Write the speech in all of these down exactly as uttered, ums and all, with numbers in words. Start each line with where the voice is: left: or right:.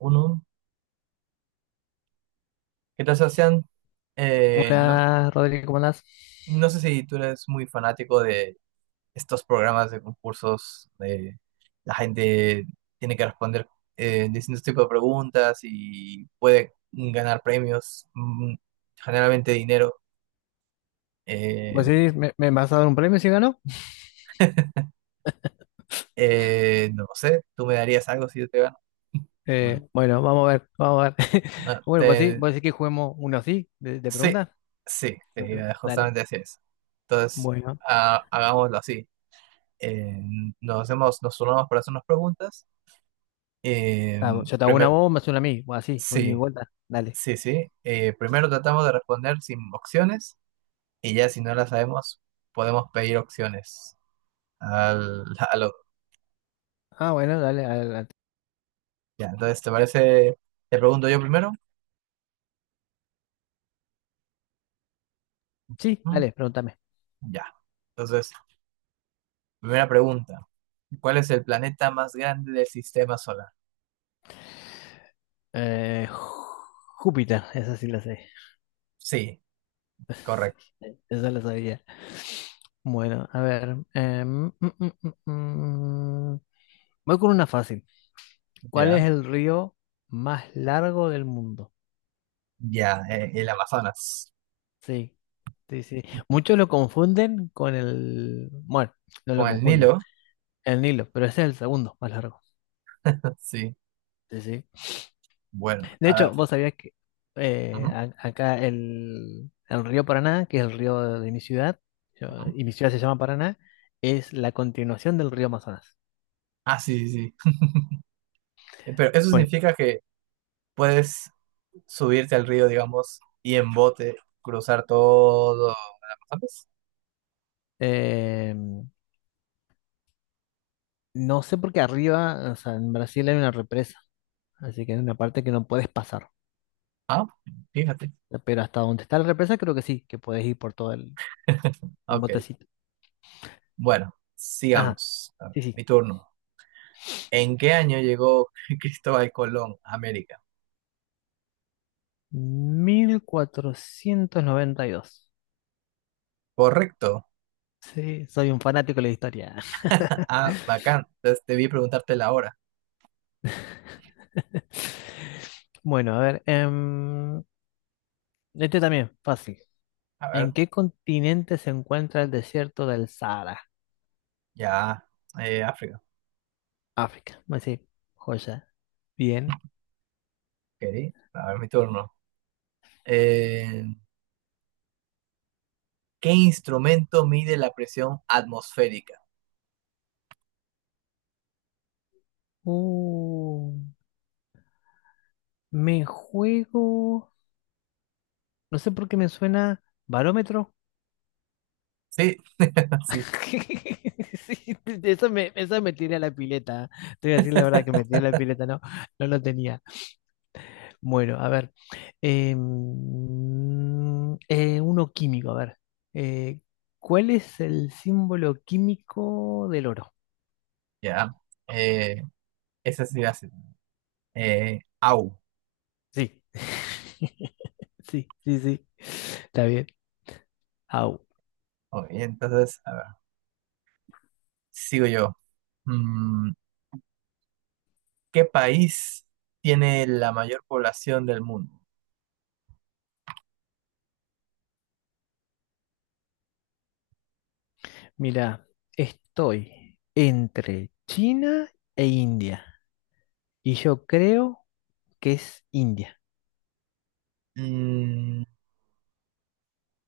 right: Uno. ¿Qué tal, Sebastián? Eh, no,
left: Hola, Rodrigo, ¿cómo andás?
right: no sé si tú eres muy fanático de estos programas de concursos, de la gente tiene que responder eh, distintos tipos de preguntas y puede ganar premios, mm, generalmente dinero. Eh,
left: Pues sí, me, me vas a dar un premio si gano.
right: eh, no sé, ¿tú me darías algo si yo te gano? Bueno,
left: Eh, bueno, vamos a ver, vamos a ver.
right: ah,
left: Bueno, pues sí,
right: te-
left: vos decís que juguemos uno así, de, de
right: sí,
left: preguntas.
right: sí, te iba
left: Dale.
right: justamente a decir eso. Entonces,
left: Bueno,
right: ah, hagámoslo así. Eh, nos hacemos, nos turnamos para hacernos preguntas. Eh,
left: Ah, vos- yo te hago una
right: primer-
left: bomba, me haces una a mí, o así, voy de
right: sí,
left: vuelta. Dale.
right: sí, sí. Eh, primero tratamos de responder sin opciones y ya si no las sabemos, podemos pedir opciones al, al otro.
left: Ah, bueno, dale, adelante.
right: Ya, entonces, ¿te parece? ¿Te pregunto yo primero?
left: Sí,
right: Ujú,
left: dale, pregúntame.
right: ya. Entonces, primera pregunta. ¿Cuál es el planeta más grande del sistema solar?
left: Eh, Júpiter, esa sí la sé.
right: Sí, correcto.
left: Esa la sabía. Bueno, a ver. em, mm, mm, mm, mm. Voy con una fácil. ¿Cuál es
right: Ya,
left: el río más largo del mundo?
right: ya, eh, el Amazonas.
left: Sí, sí, sí. Muchos lo confunden con el. Bueno, no lo
right: Con el
left: confunden.
right: Nilo,
left: El Nilo, pero ese es el segundo más largo.
right: sí.
left: Sí, sí.
right: Bueno,
left: De
right: a ver.
left: hecho, vos sabías que eh,
right: Ujú,
left: a- acá el, el río Paraná, que es el río de mi ciudad, yo-
right: ujú.
left: y mi ciudad se llama Paraná, es la continuación del río Amazonas.
right: Ah, sí, sí, sí. Eh, Pero eso
left: Bueno,
right: significa que puedes subirte al río, digamos, y en bote cruzar todo Amazonas.
left: eh, no sé por qué arriba, o sea, en Brasil hay una represa, así que hay una parte que no puedes pasar.
right: Ah, fíjate.
left: Pero hasta donde está la represa, creo que sí, que puedes ir por todo el, el
right: Ok,
left: botecito.
right: bueno,
left: Ajá,
right: sigamos. A ver,
left: sí, sí.
right: mi turno. ¿En qué año llegó Cristóbal Colón a América?
left: Mil cuatrocientos noventa y dos.
right: Correcto.
left: Sí, soy un fanático de la historia.
right: Ah, bacán. Entonces debí preguntarte la hora.
left: Bueno, a ver. em, este también, fácil.
right: A ver,
left: ¿En qué continente se encuentra el desierto del Sahara?
right: ya. Eh, África.
left: África. Así, joya. Bien.
right: Ok, a ver, mi turno. Eh, ¿qué instrumento mide la presión atmosférica?
left: Uh, me juego. No sé por qué me suena barómetro.
right: Sí, sí.
left: Sí, eso me, eso me tiré a la pileta. ¿Eh? Te voy a decir la verdad que me tiré a la pileta, no, no lo tenía. Bueno, a ver. eh, mm, eh, uno químico, a ver. eh, ¿cuál es el símbolo químico del oro?
right: Ya, eh, esa sí hace. Eh, au.
left: Sí. Sí, sí, sí. Está bien. Au.
right: Ok, entonces, a ver, sigo yo. Mm, ¿qué país tiene la mayor población del mundo?
left: Mira, estoy entre China e India. Y yo creo que es India.
right: Mm,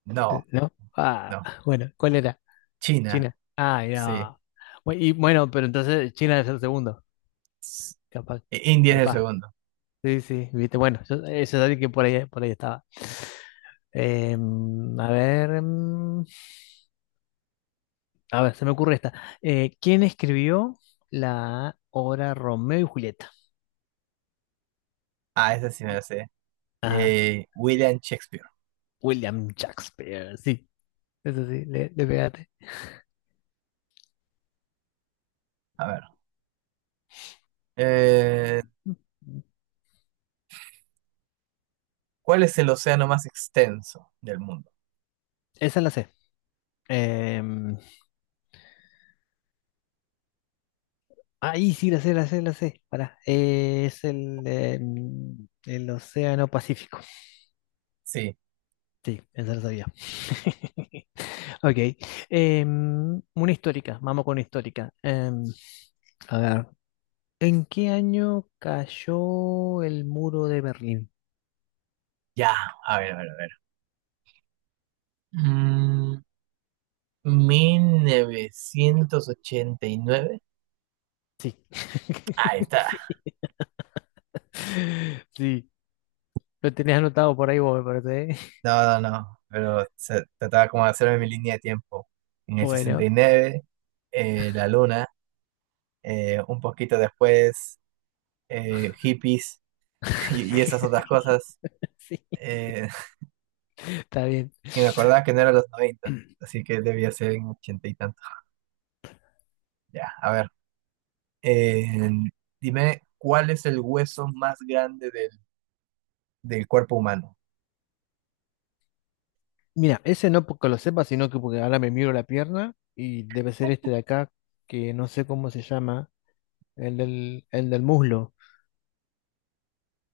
right: no,
left: ¿No? Ah,
right: no.
left: bueno, ¿cuál era?
right: China,
left: China. Ah,
right: sí.
left: no. Bu- Y bueno, pero entonces China es el segundo.
right: S-
left: Capaz,
right: eh, India es el
left: capaz.
right: segundo.
left: Sí, sí, viste. Bueno, yo- eso es alguien que por ahí, por ahí estaba. Em, a ver, em, a ver, se me ocurre esta. Eh, ¿quién escribió la obra Romeo y Julieta?
right: Ah, ese sí me lo sé.
left: Ah,
right: Eh, William Shakespeare.
left: William Shakespeare. Sí, eso sí, le, le pegaste.
right: A ver. Eh, ¿cuál es el océano más extenso del mundo?
left: Esa la sé. Em, ahí sí, la sé, la sé, la sé. Pará. Eh, es el, em, el Océano Pacífico.
right: Sí,
left: Sí, esa la sabía. Ok. Em, una histórica, vamos con una histórica. Em, a ver, ¿en qué año cayó el muro de Berlín?
right: ya. A ver, a ver, a ver. Mm, mil novecientos ochenta y nueve.
left: Sí.
right: Ahí está.
left: Sí. Sí. Lo tenías anotado por ahí vos, me parece. ¿Eh?
right: No, no, no, pero se trataba como de hacerme mi línea de tiempo. En el
left: Bueno,
right: sesenta y nueve, eh, la luna, eh, un poquito después, eh, hippies y, y esas otras cosas.
left: sí,
right: eh,
left: está bien.
right: y me acordaba que no eran los noventa, así que debía ser en ochenta y tanto. Ya, a ver. eh, dime, ¿cuál es el hueso más grande del, del cuerpo humano?
left: Mira, ese no porque lo sepa, sino que porque ahora me miro la pierna y debe ser este de acá, que no sé cómo se llama, el del, el del muslo,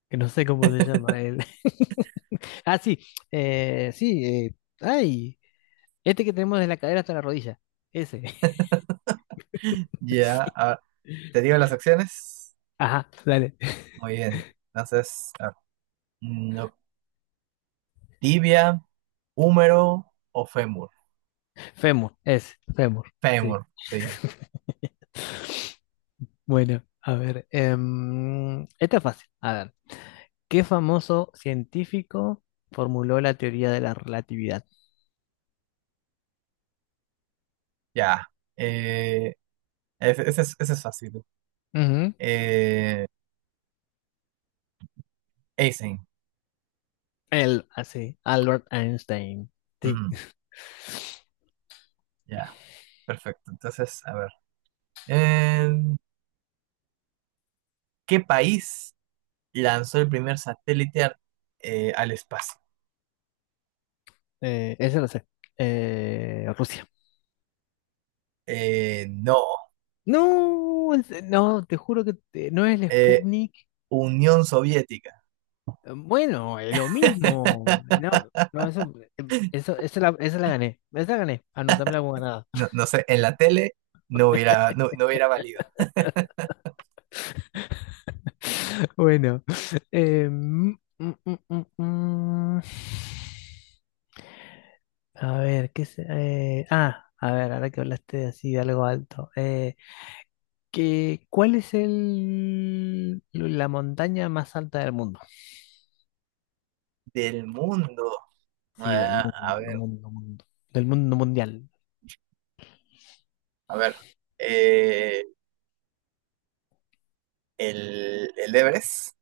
left: que no sé cómo se llama él. Ah, sí, eh, sí, eh, ay, este que tenemos de la cadera hasta la rodilla, ese,
right: Ya,
left: sí,
right: ah, ¿te digo las acciones?
left: ajá, dale,
right: Muy bien. Entonces, a ver, mm, no- tibia, húmero o fémur.
left: fémur, ese, fémur, sí,
right: Fémur, sí.
left: bueno, a ver, em, esta es fácil, a ver, ¿qué famoso científico formuló la teoría de la relatividad?
right: Ya. Eh, ese, ese es, ese es fácil.
left: Ujú,
right: Eh, Eisen.
left: Él, así, Albert Einstein,
right: Ujú.
left: sí,
right: Ya, perfecto. Entonces, a ver. En ¿qué país lanzó el primer satélite ar- eh, al espacio?
left: eh, ese lo sé, eh, Rusia.
right: Eh, no.
left: No, en se- no, te juro que te- no es el
right: Eh,
left: Sputnik,
right: Unión Soviética.
left: Bueno, eh, lo mismo. No, no, eso, eh, eso, esa la, esa la gané. Esa la gané. Anotámela como ganada.
right: No, no sé, en la tele no hubiera, no, no hubiera valido.
left: Bueno. eh, mm, mm, mm, mm, mm. A ver, ¿qué se, eh, ah, a ver, ahora que hablaste así de algo alto. eh, ¿qué- ¿cuál es el, la montaña más alta del mundo?
right: Del mundo.
left: Sí, del
right: Ah, a
left: mundo,
right: ver.
left: mundo, mundo. Del mundo mundial.
right: A ver, eh, el, el Everest.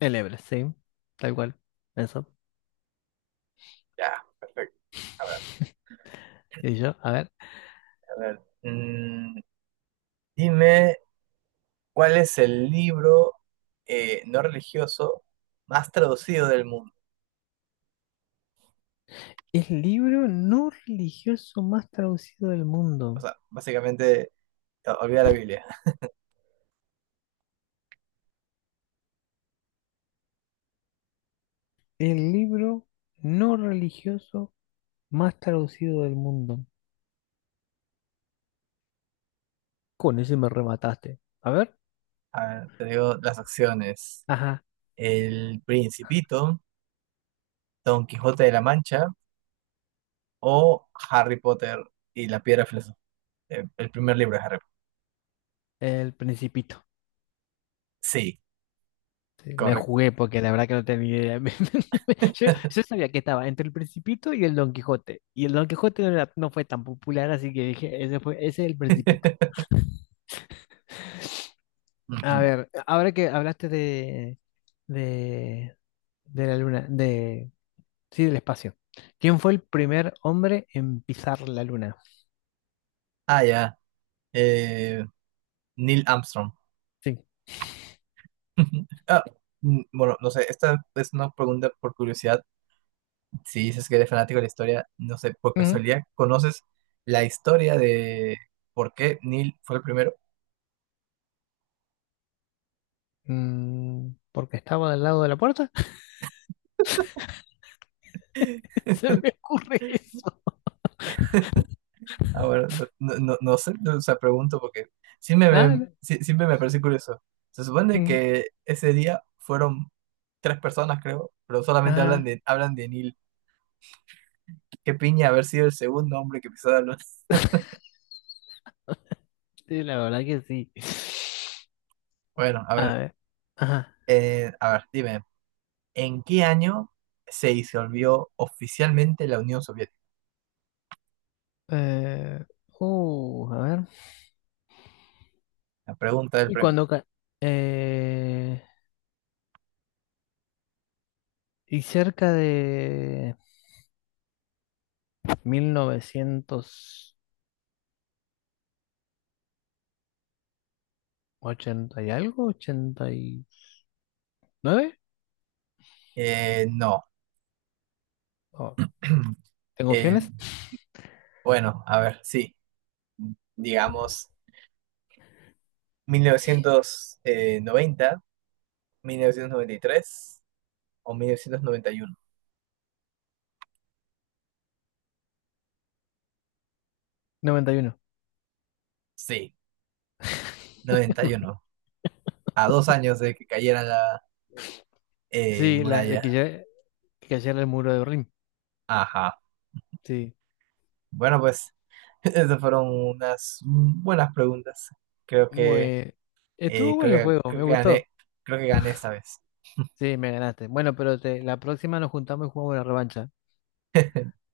left: El Everest, sí. Tal cual. Eso.
right: Ya, perfecto. A ver,
left: Y yo, a ver.
right: a ver. mm, dime, ¿cuál es el libro eh, no religioso más traducido del mundo?
left: El libro no religioso más traducido del
right: O
left: mundo.
right: sea, básicamente, o- olvida la Biblia.
left: El libro no religioso más traducido del mundo. Con ese me remataste. A ver.
right: A ver, te digo las opciones.
left: Ajá,
right: El Principito, Don Quijote de la Mancha o Harry Potter y la Piedra Filosofal. Eh, El primer libro de Harry Potter.
left: El Principito.
right: Sí,
left: Sí, me
right: correcto.
left: jugué porque la verdad que no tenía idea. Me- me- Yo, yo sabía que estaba entre El Principito y el Don Quijote. Y el Don Quijote no, era- no fue tan popular, así que dije, ese fue, ese es El Principito. A
right: Ujú.
left: ver, ahora que hablaste de, de, de la luna, de, sí, del espacio. ¿Quién fue el primer hombre en pisar la luna?
right: Ah, ya. Eh, Neil Armstrong.
left: Sí.
right: Ah, mm, bueno, no sé, esta es una pregunta por curiosidad. Si dices que eres fanático de la historia, no sé, por
left: Ujú.
right: casualidad, ¿conoces la historia de por qué Neil fue el primero?
left: Mm, porque estaba del lado de la puerta. Se me ocurre eso.
right: Ah, bueno, no, no, no sé, no, o sea, pregunto porque sí me,
left: Ah,
right: me-
left: no.
right: sí- siempre me parece curioso. Se supone
left: Mm,
right: que ese día fueron tres personas, creo, pero solamente hablan
left: ajá.
right: de, hablan de Neil. Qué piña haber sido el segundo hombre que pisó la luna.
left: Sí, la verdad que sí.
right: Bueno, a
left: A
right: ver,
left: ver. Ajá.
right: eh, a ver, dime. ¿En qué año se disolvió oficialmente la Unión Soviética?
left: Eh, uh, a ver.
right: La pregunta del
left: Y
right: premio.
left: cuando... ca- eh, y cerca de mil novecientos ochenta y algo, ochenta y nueve.
right: Eh, no.
left: Oh, ¿tengo opciones?
right: El- bueno, a ver, sí. Digamos, mil mil novecientos novecientos noventa, mil novecientos noventa y tres o mil novecientos noventa y uno.
left: Noventa y uno.
right: Sí, noventa y uno, a dos años de que cayera la eh,
left: Sí, la, la
right: muralla.
left: que ya que cayera el muro de Berlín.
right: Ajá.
left: Sí.
right: Bueno, pues esas fueron unas buenas preguntas. Creo que,
left: Muy,
right: eh,
left: estuvo bueno el
right: creo que,
left: juego,
right: creo
left: me
right: que gané,
left: gustó.
right: creo que gané esta vez.
left: Sí, me ganaste. Bueno, pero te, la próxima nos juntamos y jugamos la revancha.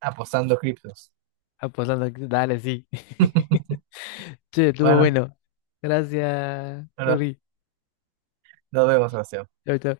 right: Apostando criptos.
left: Apostando, que- dale, sí. Che, estuvo
right: Bueno,
left: bueno. Gracias,
right: bueno,
left: Rodri.
right: nos vemos, Sebastián.
left: Chau, chau.